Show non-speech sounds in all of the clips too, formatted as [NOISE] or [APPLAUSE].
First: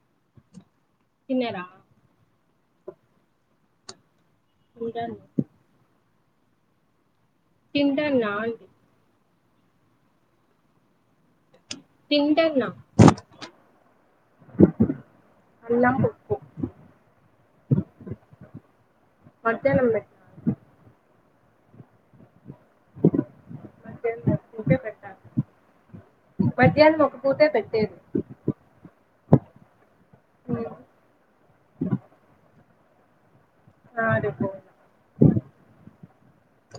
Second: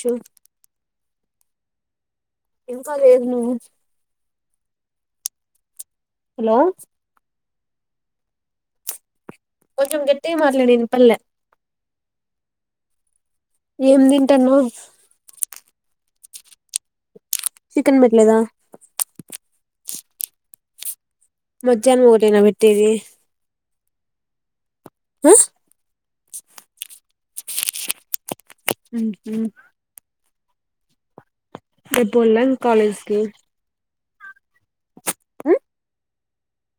షు తిన్నార ఇంకా లేదు నువ్వు తింటానా హలో తింటాన్నాండి కొంచెం గట్టిగా మాట్లాడు వినపల్లె తింటన్నా ఏం తింటాన్నావ్ అన్నం పప్పు చికెన్ బెట్లేదా మధ్యాహ్నం పెట్టినారు మధ్యాహ్నం ఒకటేనా పెట్టేది మధ్యానం వెప్పు హ మధ్యాహ్నం ఒక పూటే పెట్టేది హ్మ్ హ్మ్ లే రేపోవల్ల ఇంకా కాలేజ్కి ఆ రేపు పోవాలా ఆ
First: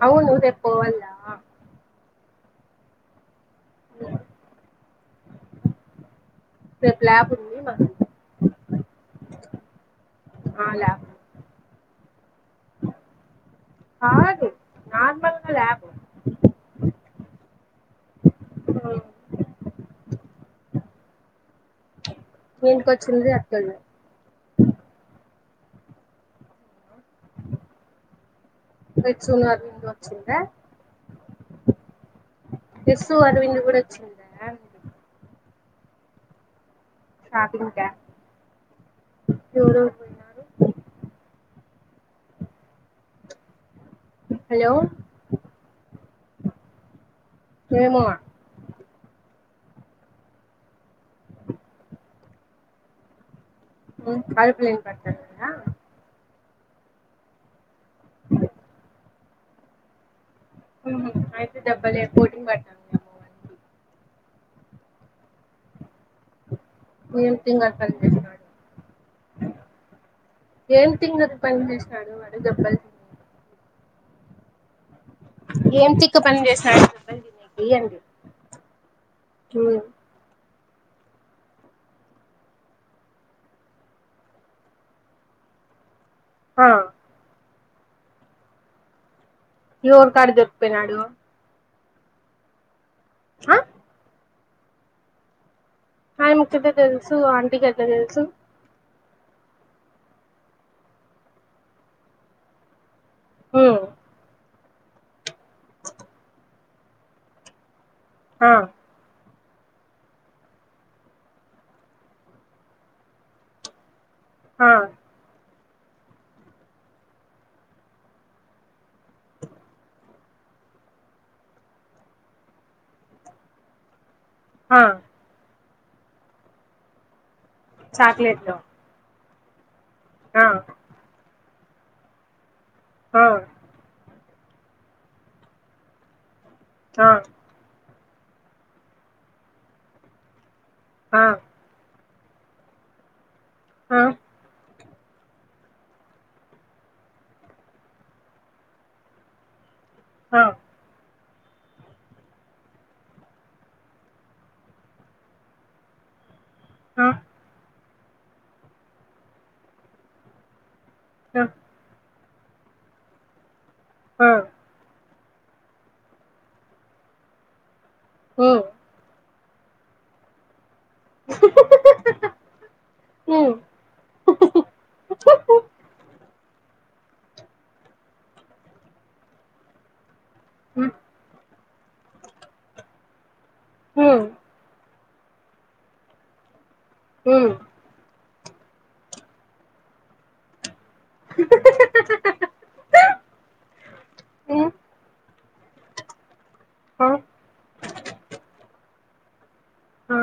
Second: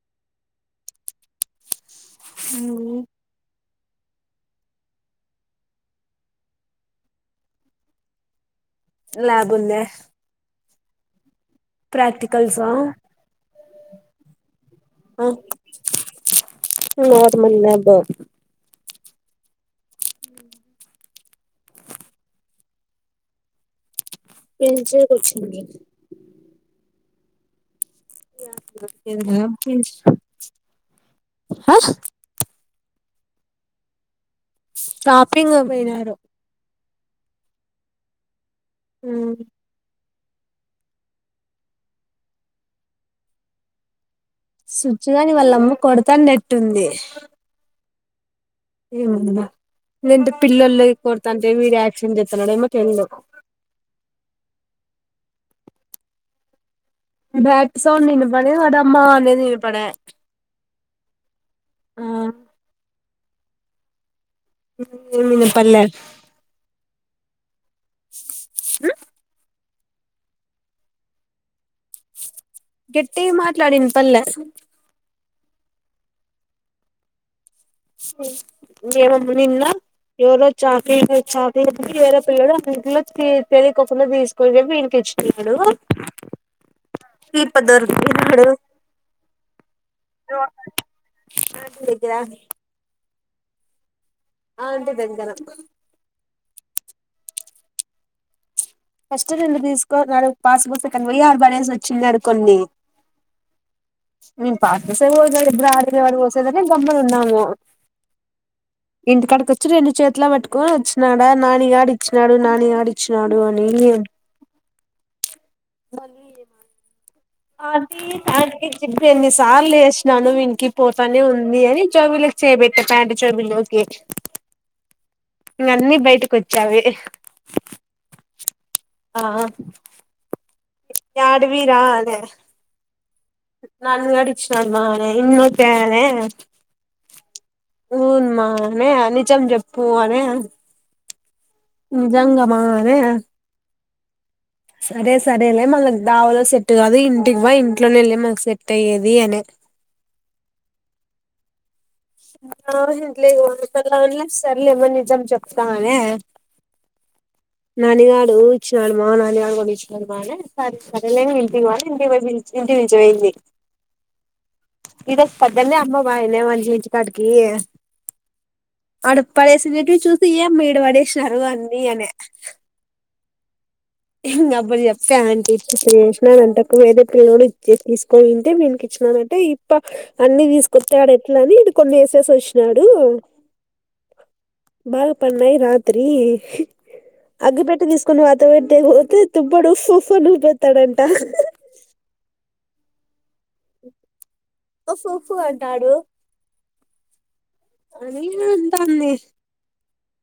అవునుూ రేపు పోవల్లా అ రేపు లాబ్ ఉంది మాక్ ల్యాబ్ అలా క్రాక్ కలుసా కాదు నార్మల్గా ల్యాబ్ నార్మల్ ల్యాబ్ ఆ ఏంటికి వచ్చిండ్రీ అక్కొల్లు పిలిచేకి వచ్చింది ఏం యస్సు అరవింద్ తిన్నావ్ వచ్చిందా ఎస్ అరవింద కూడా వచ్చింది స్టాపు ఎప్పింగ పోయినర షాపింగ్ కా ఎవరెవరు హలో సుచ్చుగాని వాళ్ళమ్మ కొడతానట్టుంది ఏమో ఏమంద లేంటే పిల్లల్లో కొడతా అంటే వీడి యాక్షన్ చేస్తున్నాడెమో తేలదు అరుపులు ఇన్పడుతున్నాయా బ్యాట్ సౌండ్ వినపడి వాడ అమ్మ అనేది వినపడ అయితే దెబ్బలె కోటింగ్ పడి [INAUDIBLE] వినపడ్ల ఏ తింగరి పని ఏం తింగరీ పని చేసినాడు వాడు దెబ్బలు గట్టిగా తినేకి, మాట్లాడు మాట్లాడు వినపడ్ల ఏం తిక్క పని చేసినడు చెప్పండి నే నిన్న ఎవరో చాక్లెట్ చాక్లెట్ వేరే పిల్లడు అంట్లో తెలియకుండా తీసుకోనీ వీనీకి ఇచ్చన్నాడు హా దొరికినడు ఎవరికడ దొరికిపోయినాడు గ్రా హ ఆ ఇంటి దగ్గర ఆయ ముచ్చట తెలుసు ఆంటీకి ఎట్లా తెలుసు ఫస్ట్ నిను తీసుకో అన్నాడు పాస్ బుకు కానీ వెయ్యి ఆడ పడసి వచ్చినాడు కొన్ని హ హమ్ పాస్ బుక్ [UNINTELLIGIBLE] నేను గమ్మున ఉన్నాము ఆ ఇందుకడకి వచ్చి రెండు చేతిల పట్టుకొని వచ్చినాడా నానిగాడి ఇచ్చినాడు నానిగాడి ఇచ్చినాడు ఏమ్ లేదు ఆ మళ్ళీ చేయనా అది ప్యాంట్కి జిబ్ ఎన్ని సార్లు వేసినాను వినికి పోతానే ఉంది అని చెబులోకి చేయబెట్టా ప్యాంట్ చెబులోకి హ ఇవి అన్నీ బయటకి వచ్చావే చాక్లెట్లు ఆ ఆ ఆ అడవి కదే ఆ నాలుగు గడి ర్ మ ఇన్నక్కాలే ఆ ఉవునుమా అనే నిజం చెప్పు అనే ఆ జంగమారే ఆ సరే సరేలే మనకు దావలో సెట్ కాదు ఇంటికి పోయి ఇంట్లోనే వెళ్ళి మనకు సెట్ అయ్యేది అని ఆ ఇట్లే వాలా సర్లేమని నిజాం చెప్తానే ఆ నానిగాడు ఇచ్చినాడు మా నానిగాడు కూడా ఇచ్చినాడు మా సరేలే నేను ఇంటికి పోయా ఇంటికి పోయే ఇంటికి పిలిచిపోయింది ఆ ఇది పొద్దున్నే అమ్మ బాయినే మంచి తాటికి హ పడేసినట్టు చూసి ఏమీ బ పడేసినారు అన్ని అనే ఉమ్ ఇంక అబడు చెప్పా అంట ఇ చేసినంట వేరే పిల్లడోచ్చి తీసుక ఇంతే మీకి ఇచ్చిననంటే ఇప్ప అనీ తీసుకొస్తే ఆడ ఎట్లా అని ఇ కొన్ని వేసేసి వచ్చినాడు హమ్ బాగా పన్నాయే రాత్రి అగ్గి పెట్టె తీసుకుని వా తప్పడు ఉఫు ఉఫు అని ఊదుతాడు హా హా హా హా హా హా ఉప్ ఉ ఉప్ ఉ అంటాడు ఆ అని అంతాది ఆ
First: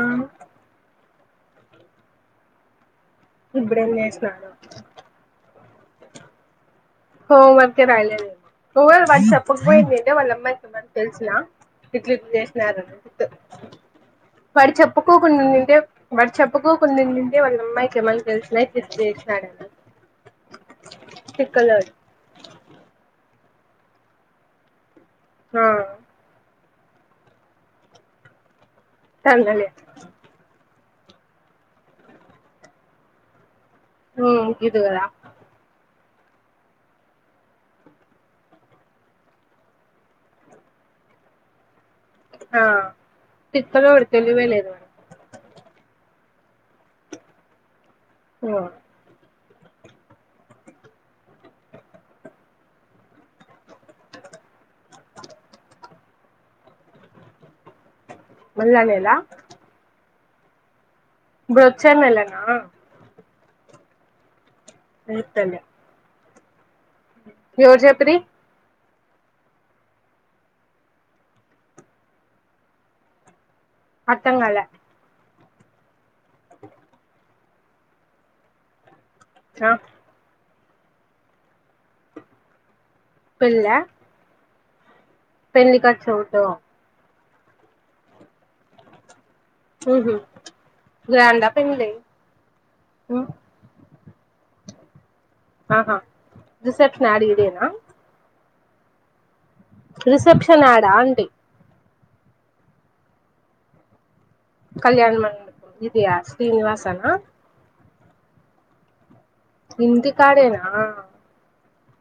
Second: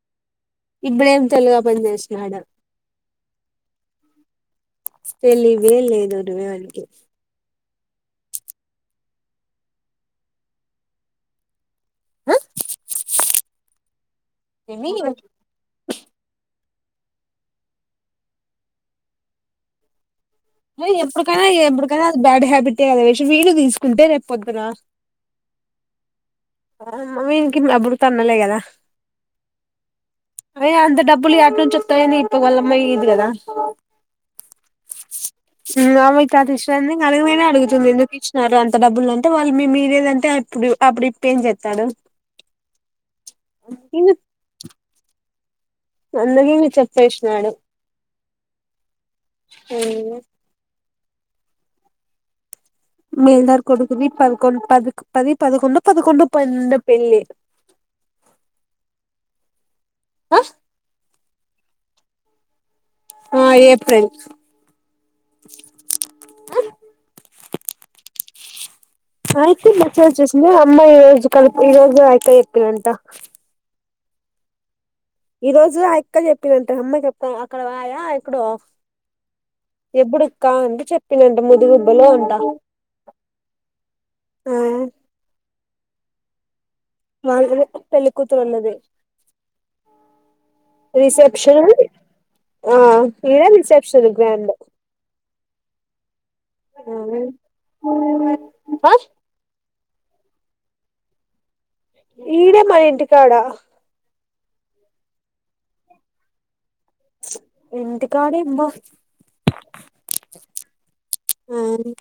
ఇప్పుడేం తెలువదు ఏం పని చేసినాడు ఇప్పుడెం చేస్తున్నాడు ఏం లేదు ఉద్యోగానికి ఓ వన్ కే బయలుదేరింద్రూ ఓ వాట్సప్ పోయిందే వాళ్ళ అమ్మాయికి మరి తెల్సున ఇట్లు ఇట్లు ఆ చేసినారు వాడు ఏమి చెప్పుకోకుండా ఉండి ఉంటే వాడి చెప్పు ఒక్కో కొన్నింటీనీ నుండే వాళ్ళ అమ్మాయికి ఏమని తెలిసినయి చేసినాదంట ఏ ఎప్పుడుకైనా ఎప్పుడుకైనా బ్యాడ్ హ్యాబిటే అది వేసి వీళ్లు తీసుకుంటే రేపు పొద్దునా ఆ మమ్మీ ఈనికి అప్పుడు తన్నులే కదా తన్నులే అవే అంత డబ్బులు ఎట్ నుంచి వోత్త యని ఇప్పడు వాళ్లమ్మ ఇదు గాదా హ్ అడి గిద్ది గాదా ఆ అమ్మాయి అది ఇచ్చారని అలగైనా అడుగుతుంది. ఎందుకు ఇచ్చినారు అంత డబ్బులు అంటే వాళ్ళు మీరేదంటే ఇప్పుడు అప్పుడు ఏం చెత్తడు ఆ తిక్కలోడు ఇంగ తెలివే లేదు వాడికి అందుకే ఇగ చెప్పేసినాడు ఆ మేల్దార్ కొడుకుది పదికొం పది పది పదకొండో పదకొండో పన్నెడో పెళ్ళి మళ్ళ నెలా ఆ ఇప్పుడొచ్చే నెలనా ఆ ఏప్రిల్ ఏప్రిల్ ఎవరు చెప్పిరి ఆయితే మచ్చా చూసిన అమ్మయి ఏజ్ కలిపి ఈ రోజు ఆయితే ఇప్పుడూ అంట అర్థంకాలే ఈ రోజు ఆ ఎక్క చెప్పిందంట అమ్మాయి చెప్తాను అక్కడ వాయా ఎక్కడో ఆ ఎప్పుడు క్క అంటే చెప్పిందంట మీది గుబ్బలో ఉంట పెళ్ళా ఆ పెళ్లి ఖర్చు ఎవరిదో వాళ్లదే పెళ్లి కూతురు అన్నదే ఉహు గ్రాండా రిసెప్షన్ పెళ్లి ఆ ఉ ఈడ రిసెప్షన్ సూపర్ గ్రాండ్ ఆహా రిసెప్షన్ యాడ ఈడేనా ఆ రిసెప్షన్ యాడ ఆంటీ ఈడే మన ఇంటి కాడ కళ్యాణ మండపం ఇది యా శ్రీనివాస ఆ నా ఇంటి కాడ ఏ బ్బా ఇంటి కాడేనా మార్నింగ్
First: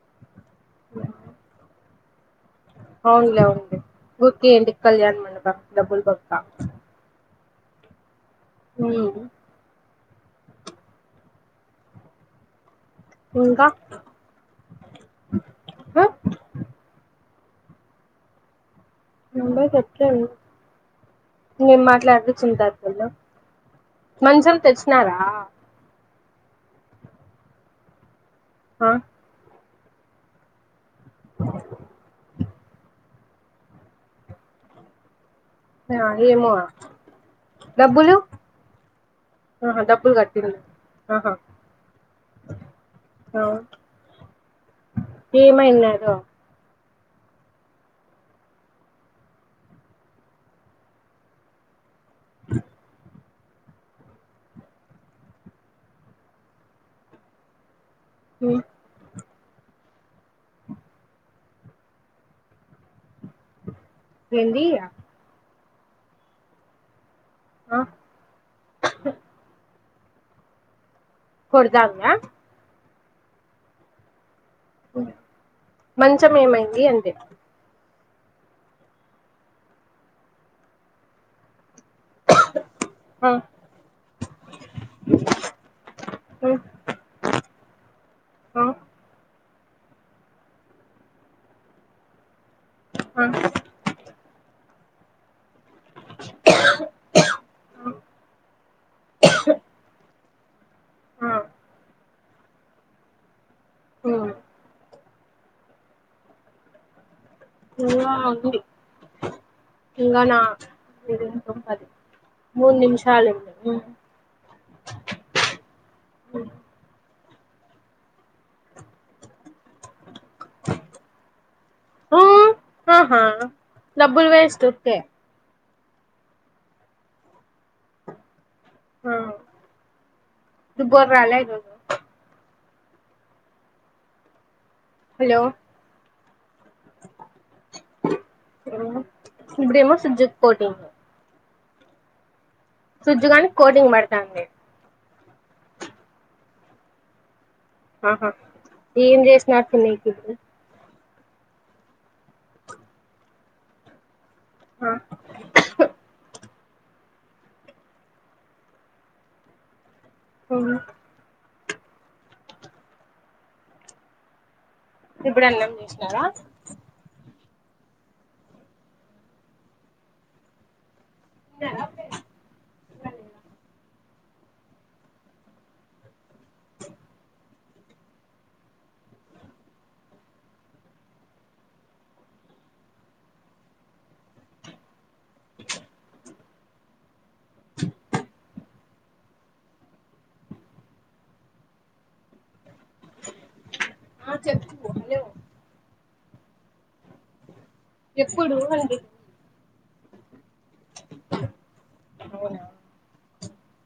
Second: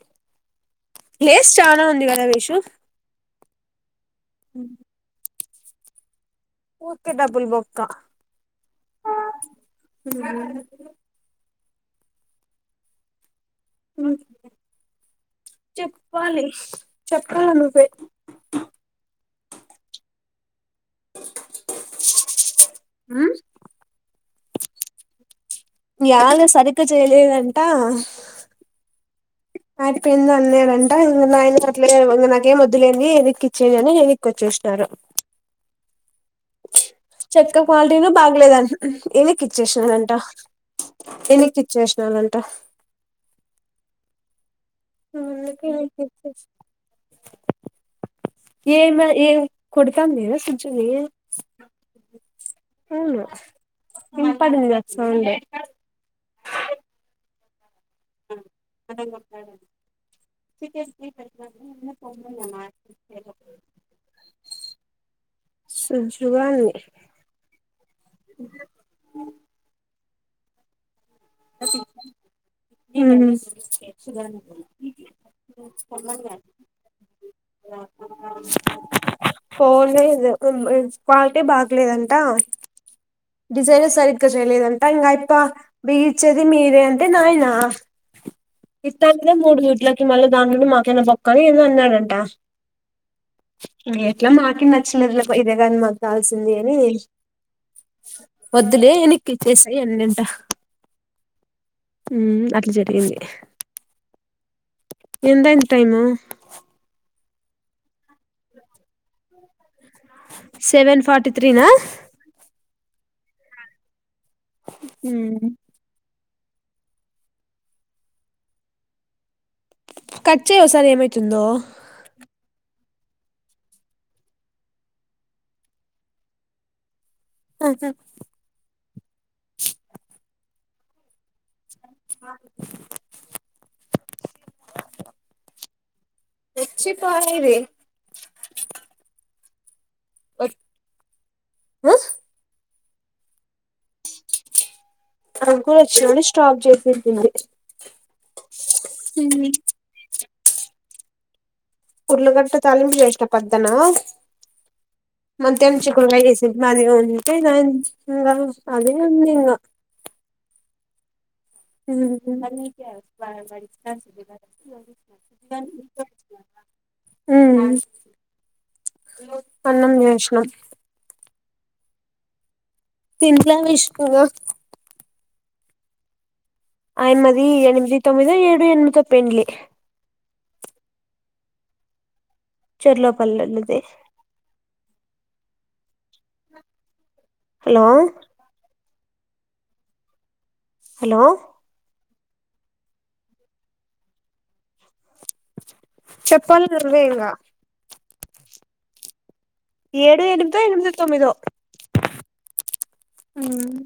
ప్లేస్ చాలా ఉంది అదే కదా, వైషు అవునులే అవునులే ఊర్కనె ఎందుకు కళ్యాణమండపం డబ్బులు బొ ఊర్కే డబ్బులు బొ క్క హ్మ్మ్ మ్మ్ [UNINTELLIGIBLE] ఇంకా మ్మ్ ఆ చెప్పాలి. చెప్ ప్పాలి నువ్వే నువ్వే చెప్పాలి ఏం మాట్లాడికుచ్చుంటారు ఫోన్ లో మంచం తెచ్చినారా యాల సరిగ్గా చేయలేదంట ఆ అయిప్పెందో అన్నాడంట ఇంగ [UNINTELLIGIBLE] మాకేమి వద్దులెండి ఎనిక్కిచ్చేయ్ అని ఎనిక్కొచ్చేసినాడంట మీ నాన్న చెత్త క్వాలిటీను బాగలేదంట ఆహా ఎనిక్కిచ్చేసినారంట డబ్బులు కట్టింది ఆహా ఎనిక్కిచ్చేసినారంట ఆ ఏమైనాదో [UNINTELLIGIBLE] ఏ మా ఏం కొడతాంది కదా సుజుని హలో వినపడిందా సౌండ్ ఉమ్ [UNINTELLIGIBLE] ఏందీ సుజ్జువాని ఆ కొడతాందా [UNINTELLIGIBLE] ఏడ్చిందా మంచం ఏమైంది అంటి ఫోన్ నీ దగ్గరి నుంచి క్వాలిటీ బాగ్ లేదంట ఆ డిజైనే సరిగ్గా చేయలేదంటా ఇంగ ఆయ్ప్ప మే ఎంది ఉమ్ మీరేంటి నా ఎ ఆ ఇస్తాను కదా మూడు జూట్లకి మళ్ళీ దాం నుండి మాకేనా బొక్కని అని ఏందో అన్నాడంట. ఆ ఎట్లా మాకి నచ్చిన ఇదే కాని మాకు కాల్సింది అని, వద్దులే ఎనక్కిచ్చసాయి అన్నంట ఆ ఉ అట్లా జరిగింది మ్ ఎంతా అయింది టైము [UNINTELLIGIBLE] ఇంగాణ సెవెన్ ఫార్టీ త్రీనా పది మూడు నిమిష చాలద మ్ అ కచ్చయి ఒకసారి ఏమైతుందో హా డబ్బుల్ వేస్ట్ కే అఓక ఆ ద బర అల ఇ అ హలో వచ్చ పడిరి ఇమ జిక్ పోటి హ స్విజు కానికి కోటింగ్ పడతాను నను అ కూడా వచ్చినని స్టాప్ చేసింటంది ఆహా ఏం దేస్ నాడుతునయిత ఉరుళగట్ట తాలింపు చేసిన పద్దనా మన తె చె కూడా మది ఉంటే అదే ఉంది గా కోరు మ మ ఇప్పుడు అన్నం చేసినారా మ్ అన్నం చేసినం తిన్నారా అప్పుడే తింట్లేనే ఇష్టంగా అయినది ఎ ఏనిమిది తొమ్మిది ఏడు ఎనిమిదో పెళ్ళి చర్లపల్లి వెళ్ళితే హలో హలో ఆ చెప్పు హలో చెప్పాలి నువ్వే ఇంగ ఎప్పుడు అండి ఏడు ఎనిమిది ఎంత ఎనిమిదో తొమ్మిదో అవునా హుమ్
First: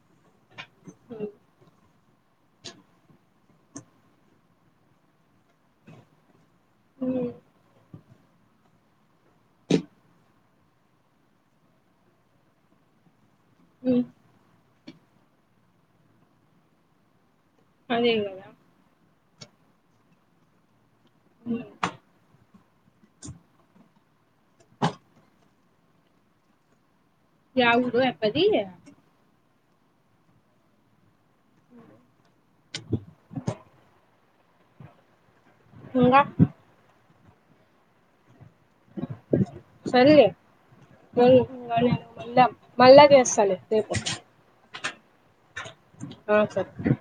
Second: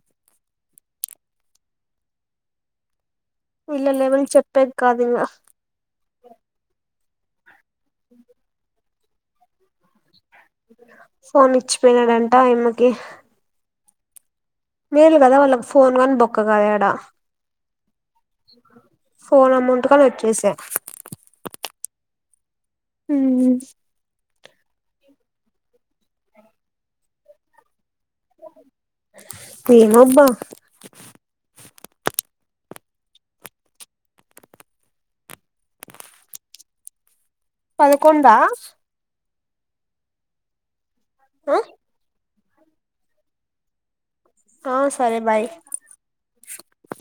ఉ ఇల్ల లేవని చెప్పెక్ కాదు ఇంక హుమ్ ఉ ఫోన్ ఇచ్చిపోయినడంట ఆయమ్మకి హుమ్ మేల్ కదా వాళ్ళకి ఫోన్ కాని బొక్క కాద్ యాడ అదే గదా ఫోన్ అమౌంట్ గాని వచ్చేసా హుమ్ హుమ్ య ఊ గు పదీ ఎమోబ్బా ఇంగ పదకొండా ఆ సర్లే హుమ్ మనం వెళ్దాం మల్లా చేస్తాలే రేపు ఆ సరే బాయ్ ఆ సరే